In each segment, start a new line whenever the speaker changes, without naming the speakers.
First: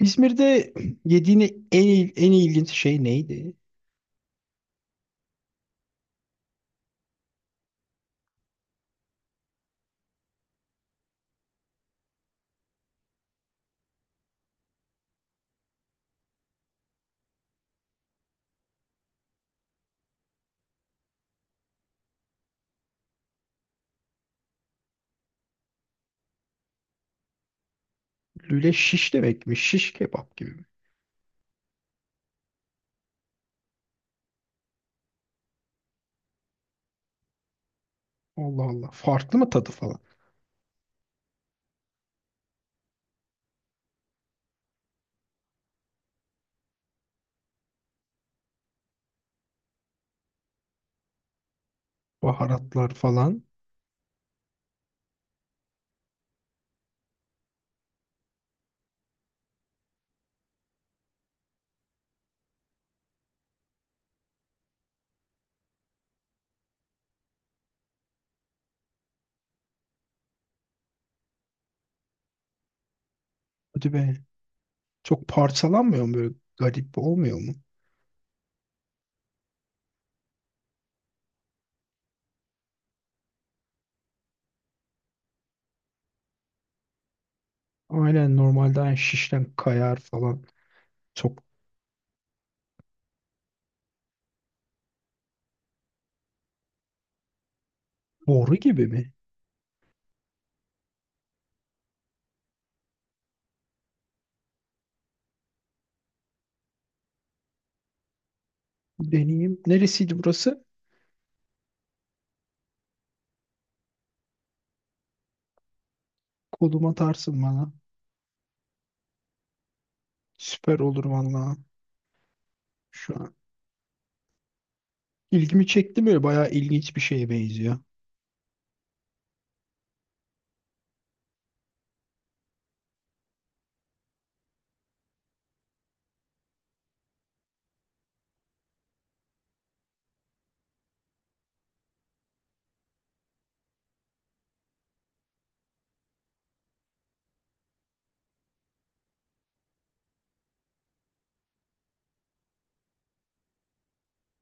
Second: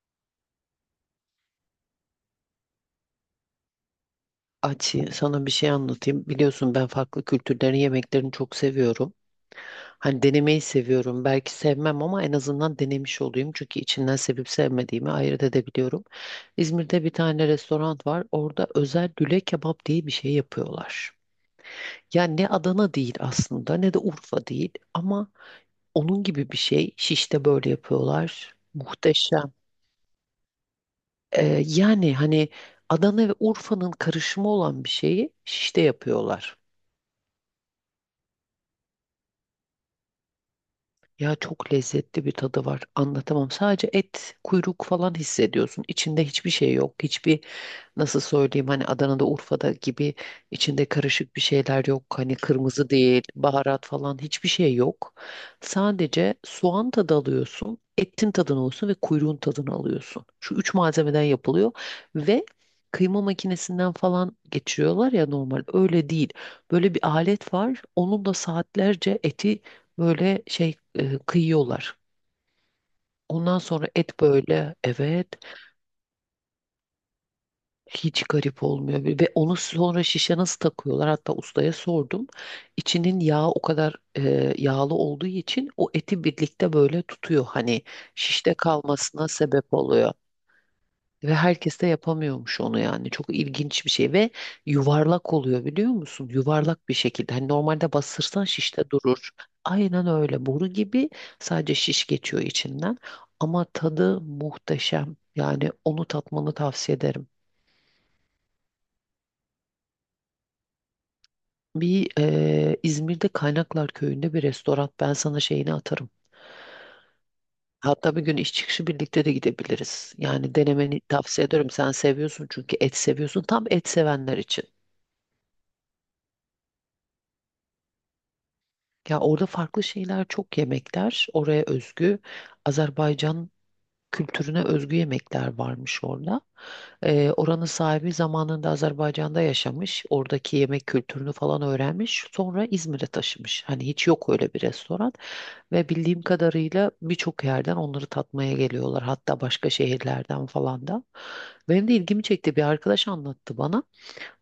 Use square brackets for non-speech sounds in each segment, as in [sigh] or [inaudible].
İzmir'de yediğin en ilginç şey neydi?
Açı sana bir şey anlatayım. Biliyorsun ben farklı kültürlerin yemeklerini çok seviyorum. Hani denemeyi seviyorum. Belki sevmem ama en azından denemiş olayım. Çünkü içinden sevip sevmediğimi ayırt edebiliyorum. İzmir'de bir tane restoran var. Orada özel lüle kebap diye bir şey yapıyorlar. Yani ne Adana değil aslında ne de Urfa değil ama onun gibi bir şey. Şiş'te böyle yapıyorlar.
Lüle şiş demek
Muhteşem.
mi? Şiş kebap gibi mi?
Yani hani Adana ve Urfa'nın karışımı olan bir şeyi Şiş'te yapıyorlar.
Allah Allah. Farklı mı tadı falan?
Ya çok lezzetli bir tadı var. Anlatamam. Sadece et, kuyruk falan hissediyorsun. İçinde hiçbir şey yok. Nasıl söyleyeyim hani Adana'da Urfa'da gibi içinde karışık bir şeyler yok. Hani kırmızı
Baharatlar
değil,
falan.
baharat falan hiçbir şey yok. Sadece soğan tadı alıyorsun, etin tadını alıyorsun ve kuyruğun tadını alıyorsun. Şu üç malzemeden yapılıyor ve kıyma makinesinden falan geçiriyorlar ya normal. Öyle değil. Böyle bir alet var. Onun da saatlerce eti böyle şey kıyıyorlar. Ondan sonra
Hadi be.
et böyle
Çok
evet.
parçalanmıyor mu böyle? Garip olmuyor mu?
Hiç garip olmuyor ve onu sonra şişe nasıl takıyorlar? Hatta ustaya sordum. İçinin yağı o kadar yağlı olduğu için o eti birlikte böyle tutuyor. Hani
Aynen,
şişte
normalden
kalmasına
şişten
sebep
kayar
oluyor.
falan.
Ve
Çok
herkes de yapamıyormuş onu yani. Çok ilginç bir şey ve yuvarlak oluyor biliyor musun? Yuvarlak bir şekilde. Hani normalde bastırsan
Boru
şişte
gibi mi?
durur. Aynen öyle. Boru gibi sadece şiş geçiyor içinden. Ama tadı muhteşem. Yani onu tatmanı tavsiye ederim.
Deneyeyim. Neresiydi burası?
Bir İzmir'de Kaynaklar Köyü'nde bir restoran. Ben sana şeyini atarım.
Koluma atarsın bana.
Hatta bir gün iş çıkışı birlikte de gidebiliriz. Yani
Süper
denemeni
olur
tavsiye
valla.
ederim. Sen seviyorsun çünkü et
Şu an.
seviyorsun. Tam et sevenler için.
İlgimi çekti böyle. Bayağı ilginç bir şeye benziyor.
Ya orada farklı şeyler çok yemekler. Oraya özgü Azerbaycan kültürüne özgü yemekler varmış orada. Oranın sahibi zamanında Azerbaycan'da yaşamış. Oradaki yemek kültürünü falan öğrenmiş. Sonra İzmir'e taşımış. Hani hiç yok öyle bir restoran. Ve bildiğim kadarıyla birçok yerden onları tatmaya geliyorlar. Hatta başka şehirlerden falan da. Benim de ilgimi çekti. Bir arkadaş anlattı bana.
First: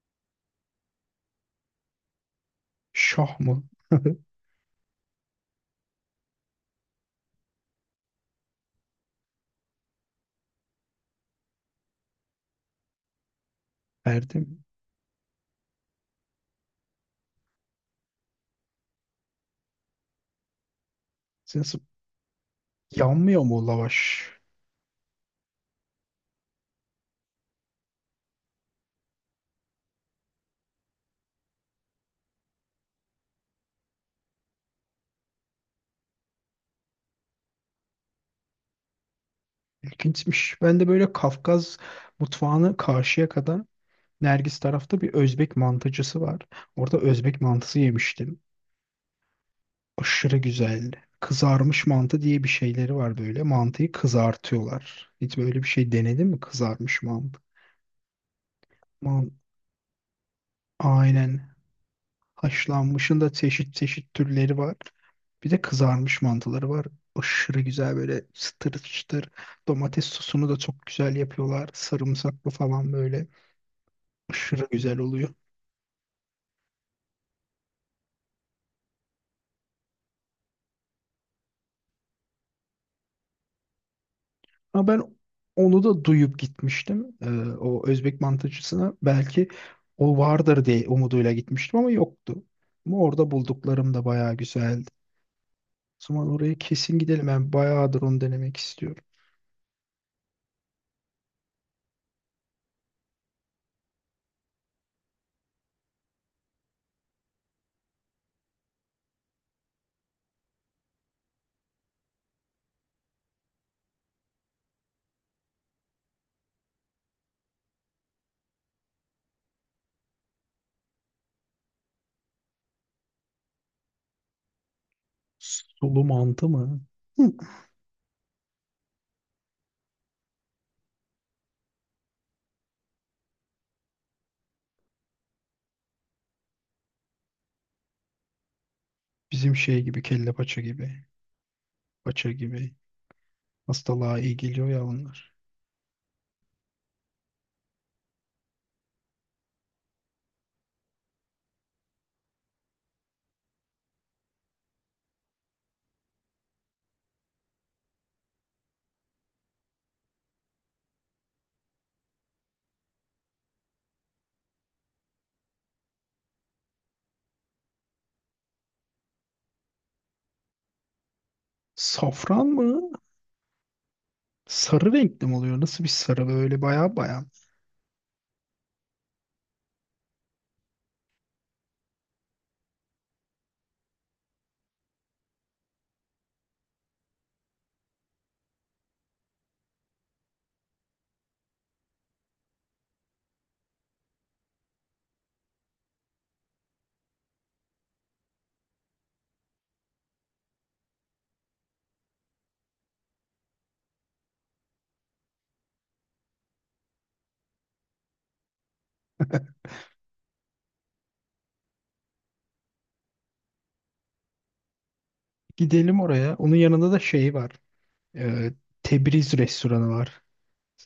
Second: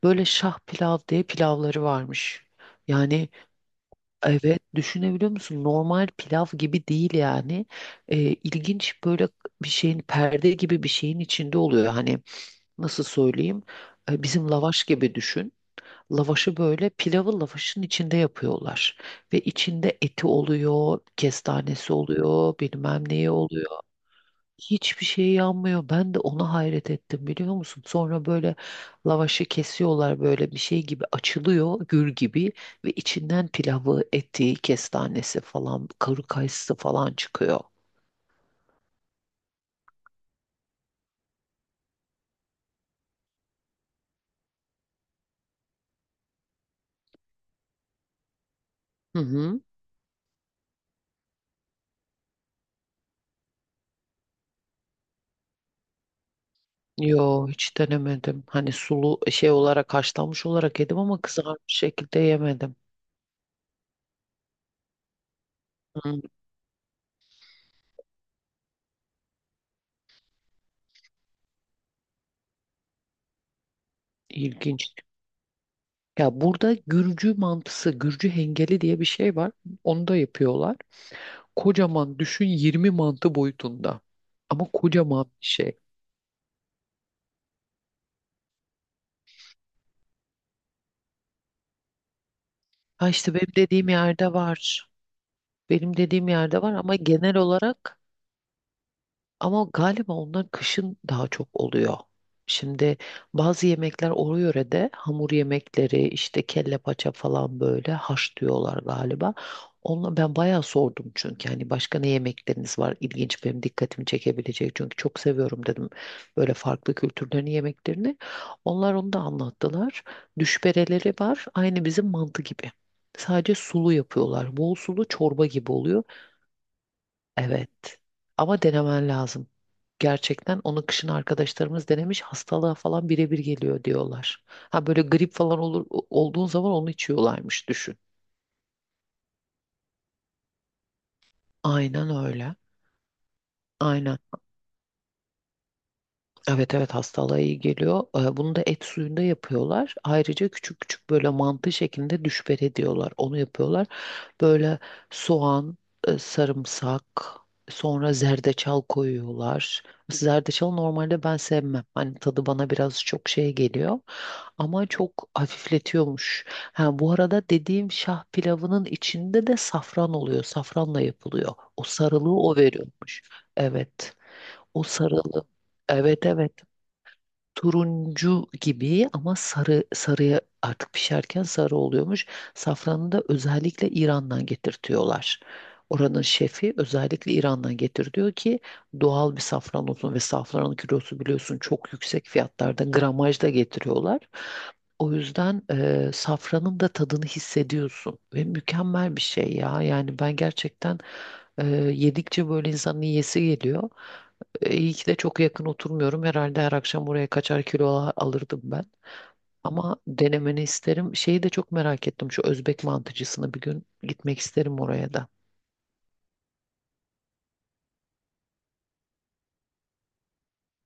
Böyle şah pilav diye pilavları varmış. Yani
Şah mı? [laughs]
evet düşünebiliyor musun? Normal pilav gibi değil yani. İlginç böyle bir şeyin perde gibi bir şeyin içinde oluyor. Hani nasıl söyleyeyim?
Perde
Bizim
mi?
lavaş gibi düşün. Lavaşı böyle pilavı lavaşın içinde yapıyorlar. Ve içinde eti oluyor,
Nasıl?
kestanesi oluyor, bilmem neyi
Yanmıyor mu o
oluyor.
lavaş?
Hiçbir şey yanmıyor. Ben de ona hayret ettim biliyor musun? Sonra böyle lavaşı kesiyorlar böyle bir şey gibi açılıyor, gül gibi. Ve içinden pilavı, eti, kestanesi falan, kuru kayısı falan çıkıyor.
İlginçmiş. Ben de böyle Kafkas mutfağını karşıya kadar, Nergis tarafta bir Özbek mantıcısı var. Orada Özbek mantısı yemiştim.
Hı hı.
Aşırı güzeldi. Kızarmış mantı diye bir şeyleri var böyle. Mantıyı kızartıyorlar. Hiç böyle bir şey denedin mi? Kızarmış mantı.
Yo hiç denemedim. Hani sulu
Man
şey olarak haşlanmış olarak yedim ama
Aynen.
kızarmış şekilde yemedim.
Haşlanmışın da çeşit çeşit türleri var. Bir de
Hı,
kızarmış mantıları var. Aşırı güzel böyle, çıtır çıtır. Domates sosunu da çok güzel yapıyorlar. Sarımsaklı falan böyle. Aşırı
ilginç.
güzel oluyor.
Ya burada Gürcü mantısı, Gürcü hengeli diye bir şey var. Onu da yapıyorlar. Kocaman düşün 20 mantı boyutunda. Ama
Ama ben
kocaman bir şey.
onu da duyup gitmiştim. O Özbek mantıcısına belki o vardır diye umuduyla gitmiştim ama yoktu. Ama
Ha
orada
işte benim dediğim
bulduklarım da
yerde
bayağı
var.
güzeldi.
Benim
O
dediğim
zaman oraya
yerde var ama
kesin gidelim.
genel
Ben
olarak.
bayağıdır onu denemek istiyorum.
Ama galiba onlar kışın daha çok oluyor. Şimdi bazı yemekler o yörede hamur yemekleri işte kelle paça falan böyle haş diyorlar galiba. Onunla ben bayağı sordum çünkü hani başka ne yemekleriniz var ilginç benim dikkatimi çekebilecek çünkü çok seviyorum dedim böyle farklı kültürlerin yemeklerini. Onlar onu da anlattılar. Düşbereleri var aynı bizim mantı gibi. Sadece sulu yapıyorlar. Bol sulu çorba gibi oluyor.
Sulu mantı mı? Hı.
Evet. Ama denemen lazım. Gerçekten onu kışın arkadaşlarımız denemiş hastalığa falan birebir geliyor diyorlar. Ha böyle grip falan olur olduğun zaman onu içiyorlarmış düşün.
Bizim şey gibi, kelle paça gibi.
Aynen
Paça
öyle.
gibi. Hastalığa
Aynen.
iyi geliyor ya onlar.
Evet, evet, hastalığa iyi geliyor. Bunu da et suyunda yapıyorlar. Ayrıca küçük küçük böyle mantı şeklinde düşber ediyorlar. Onu yapıyorlar. Böyle soğan, sarımsak, sonra zerdeçal koyuyorlar. Zerdeçal normalde ben sevmem. Hani tadı bana biraz çok şey geliyor. Ama çok hafifletiyormuş. Ha, bu arada dediğim şah pilavının içinde de safran oluyor. Safranla yapılıyor. O sarılığı
Safran
o
mı?
veriyormuş. Evet. O
Sarı renkli mi
sarılığı.
oluyor? Nasıl bir
Evet,
sarı
evet,
böyle, baya baya.
turuncu gibi ama sarı sarıya artık pişerken sarı oluyormuş. Safranı da özellikle İran'dan getirtiyorlar. Oranın şefi özellikle İran'dan getir diyor ki doğal bir safran olsun ve safranın kilosu biliyorsun çok yüksek fiyatlarda gramajda getiriyorlar. O yüzden safranın da tadını hissediyorsun ve mükemmel bir şey ya. Yani ben gerçekten e, yedikçe böyle insanın yiyesi geliyor. İyi ki de çok yakın oturmuyorum. Herhalde her akşam buraya kaçar kilo alırdım ben. Ama denemeni isterim. Şeyi de çok merak ettim. Şu Özbek mantıcısını bir gün gitmek isterim oraya da.
Gidelim oraya. Onun yanında da şey var. Ee, Tebriz restoranı var.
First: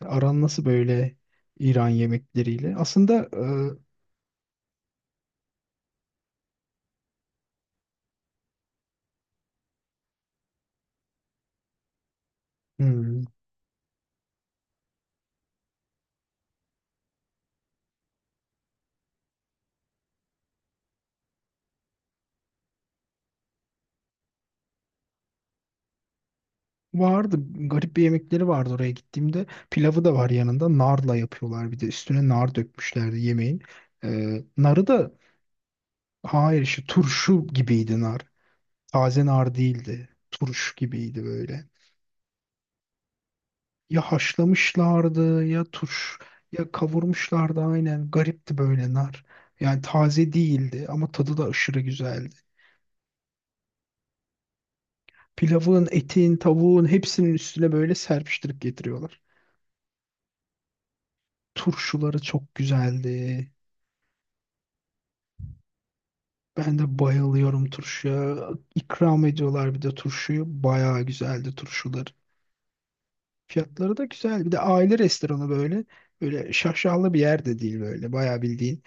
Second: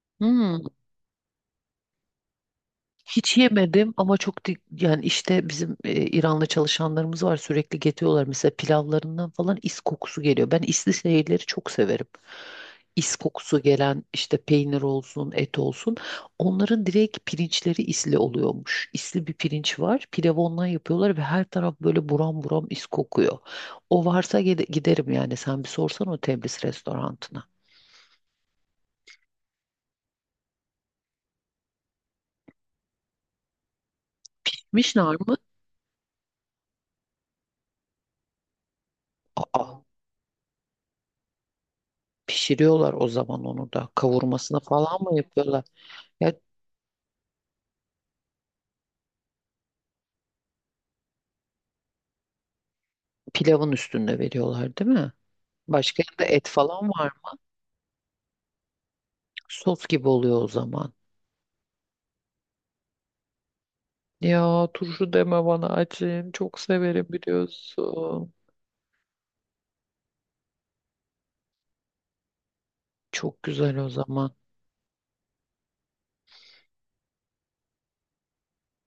Aran nasıl
Hmm.
böyle İran yemekleriyle? Aslında
Hiç yemedim ama çok yani işte bizim İranlı çalışanlarımız var sürekli getiriyorlar mesela pilavlarından falan is kokusu geliyor. Ben isli şeyleri çok severim.
e,
Is
hmm,
kokusu gelen işte peynir olsun, et olsun. Onların direkt pirinçleri isli oluyormuş. İsli bir pirinç var. Pilavı ondan yapıyorlar ve her taraf böyle buram buram is kokuyor. O varsa giderim yani. Sen bir sorsan o Tebris
vardı.
restorantına.
Garip bir yemekleri vardı oraya gittiğimde. Pilavı da var yanında. Narla yapıyorlar bir de. Üstüne nar dökmüşlerdi yemeğin. Narı da,
Mişnar mı?
hayır, işte turşu gibiydi nar. Taze nar
Aa,
değildi. Turş gibiydi böyle.
pişiriyorlar o zaman onu da.
Ya
Kavurmasını falan mı
haşlamışlardı, ya
yapıyorlar?
turş
Ya
ya kavurmuşlardı, aynen. Garipti böyle nar. Yani taze değildi ama tadı da aşırı güzeldi.
pilavın üstünde veriyorlar değil mi?
Pilavın,
Başka yerde
etin,
et
tavuğun
falan var
hepsinin
mı?
üstüne böyle serpiştirip getiriyorlar.
Sos gibi oluyor o zaman.
Turşuları çok güzeldi.
Ya turşu deme bana açın. Çok
Ben de
severim
bayılıyorum
biliyorsun.
turşuya. İkram ediyorlar bir de turşuyu. Bayağı güzeldi turşuları.
Çok güzel o
Fiyatları da
zaman.
güzel. Bir de aile restoranı böyle. Böyle şaşalı bir yer de değil böyle. Bayağı bildiğin.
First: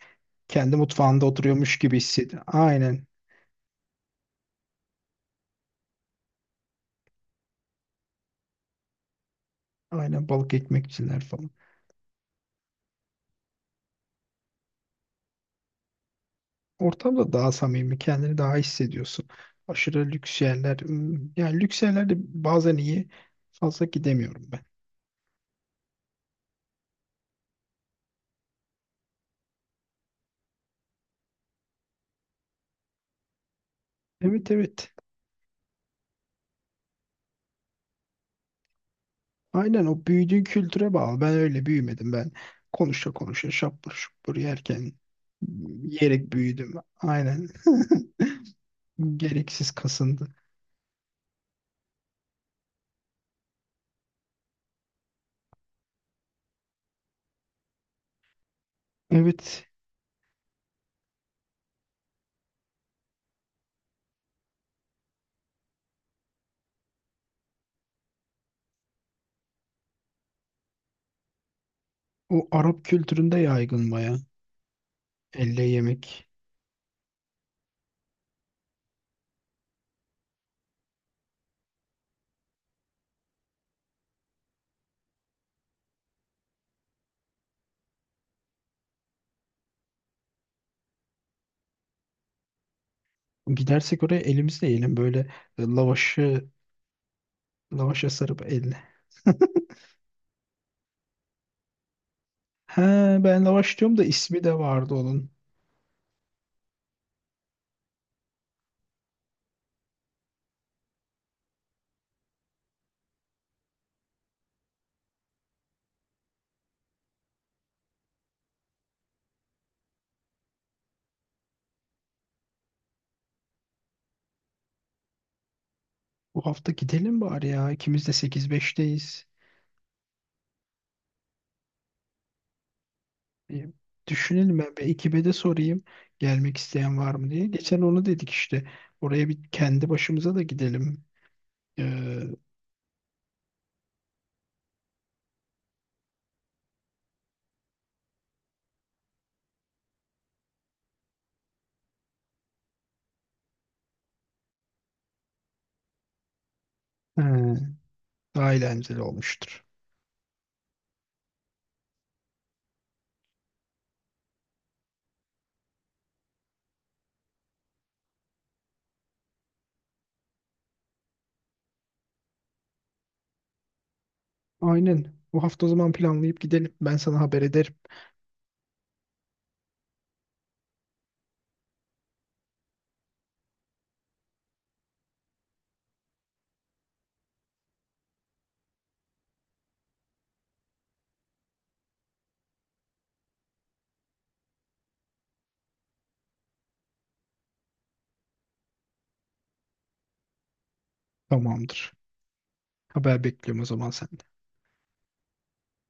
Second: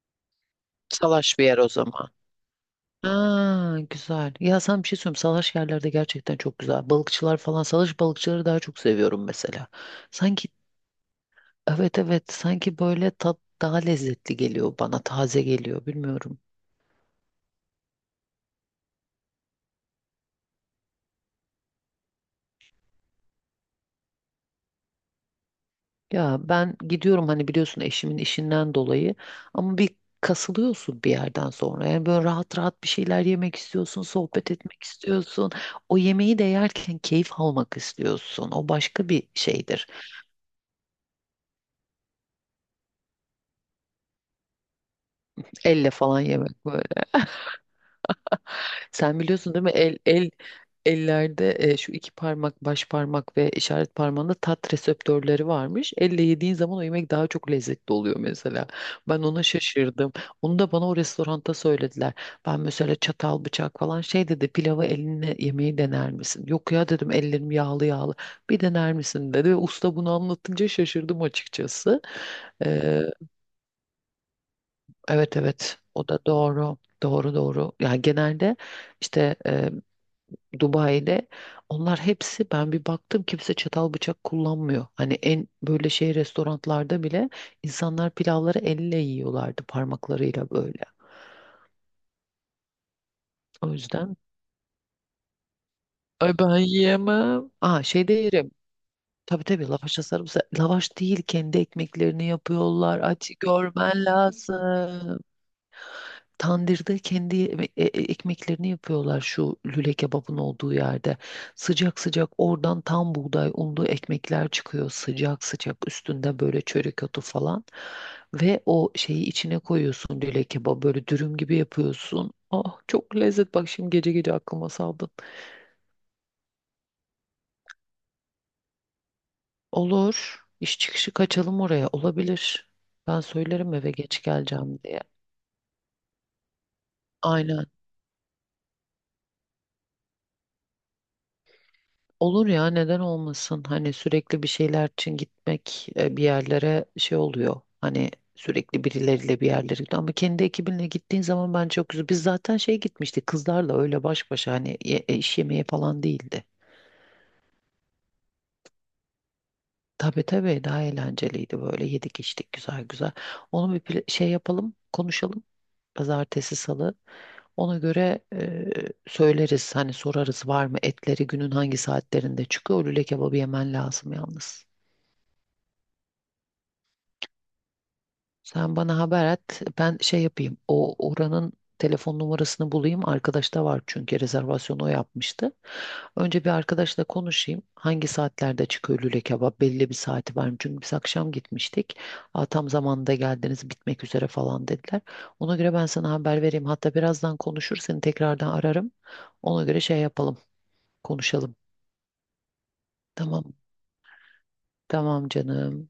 Kendi mutfağında
Salaş bir yer o
oturuyormuş gibi
zaman.
hissediyor. Aynen.
Aa, güzel. Ya sen bir şey söyleyeyim. Salaş yerlerde gerçekten çok güzel. Balıkçılar falan. Salaş balıkçıları daha çok seviyorum mesela.
Aynen,
Sanki
balık ekmekçiler falan.
evet, evet. Sanki böyle tat daha lezzetli geliyor bana. Taze geliyor. Bilmiyorum.
Ortamda daha samimi, kendini daha hissediyorsun. Aşırı lüks yerler. Yani lüks yerlerde bazen iyi. Fazla gidemiyorum ben.
Ya ben gidiyorum hani biliyorsun eşimin işinden dolayı ama bir kasılıyorsun bir yerden sonra. Yani böyle rahat rahat bir şeyler yemek istiyorsun,
Evet,
sohbet etmek
evet.
istiyorsun. O yemeği de yerken keyif almak istiyorsun. O başka bir
Aynen,
şeydir.
o büyüdüğün kültüre bağlı. Ben öyle büyümedim ben. Konuşa konuşa şapur şupur yerken,
Elle falan
yiyerek
yemek.
büyüdüm. Aynen. [laughs]
Sen biliyorsun değil mi?
Gereksiz
El el
kasındı.
ellerde şu iki parmak, baş parmak ve işaret parmağında tat reseptörleri varmış. Elle yediğin zaman o yemek daha çok lezzetli oluyor mesela. Ben ona
Evet.
şaşırdım. Onu da bana o restoranda söylediler. Ben mesela çatal, bıçak falan şey dedi. Pilavı elinle yemeği dener misin? Yok ya dedim ellerim yağlı yağlı. Bir dener misin dedi. Ve usta bunu anlatınca şaşırdım açıkçası.
O Arap
Ee,
kültüründe yaygın baya.
evet,
Elle
evet, o da
yemek.
doğru. Doğru, doğru. Yani genelde işte Dubai'de onlar hepsi ben bir baktım kimse çatal bıçak kullanmıyor. Hani en böyle şey restoranlarda bile insanlar pilavları elle yiyorlardı parmaklarıyla böyle. O
Gidersek
yüzden
oraya elimizle yiyelim böyle, e,
ay
lavaşı
ben yiyemem. Aa,
lavaşa
şeyde
sarıp,
yerim.
elle.
Tabii, tabii,
[laughs]
lavaşla sarımsak. Lavaş değil kendi ekmeklerini
He,
yapıyorlar. Açı
ben lavaş diyorum da
görmen
ismi de vardı
lazım.
onun.
Tandırda kendi ekmeklerini yapıyorlar şu lüle kebabın olduğu yerde. Sıcak sıcak oradan tam buğday unlu ekmekler çıkıyor sıcak sıcak üstünde böyle çörek otu falan. Ve o şeyi içine koyuyorsun lüle kebabı böyle dürüm gibi yapıyorsun. Ah çok lezzet bak şimdi gece gece aklıma saldın.
Bu hafta gidelim bari ya. İkimiz de sekiz beşteyiz.
Olur, iş çıkışı kaçalım oraya, olabilir. Ben
E,
söylerim eve geç
Düşünelim, ben
geleceğim
bir
diye.
ekibe de sorayım gelmek isteyen var mı diye.
Aynen.
Geçen onu dedik işte. Oraya bir kendi başımıza da gidelim. E,
Olur ya, neden olmasın? Hani sürekli bir şeyler için gitmek bir yerlere şey oluyor. Hani sürekli birileriyle bir yerlere gidiyor. Ama kendi ekibinle gittiğin zaman bence çok güzel. Biz zaten şey gitmiştik kızlarla öyle baş başa hani iş yemeği falan değildi.
he, daha eğlenceli olmuştur.
Tabii, tabii, daha eğlenceliydi böyle yedik içtik güzel güzel. Onu bir şey yapalım konuşalım. Pazartesi salı. Ona göre söyleriz hani sorarız var mı etleri günün hangi saatlerinde çıkıyor. O lüle kebabı yemen lazım yalnız.
Aynen. Bu hafta o zaman planlayıp gidelim. Ben sana haber ederim.
Sen bana haber et. Ben şey yapayım. O oranın telefon numarasını bulayım. Arkadaşta var çünkü rezervasyonu o yapmıştı. Önce bir arkadaşla konuşayım. Hangi saatlerde çıkıyor lüle kebap? Belli bir saati var mı? Çünkü biz akşam gitmiştik. Aa, tam zamanında geldiniz bitmek üzere falan dediler. Ona göre ben sana haber vereyim. Hatta birazdan konuşur seni tekrardan ararım. Ona göre şey yapalım. Konuşalım.
Tamamdır. Haber
Tamam.
bekliyorum o zaman sen.
Tamam canım.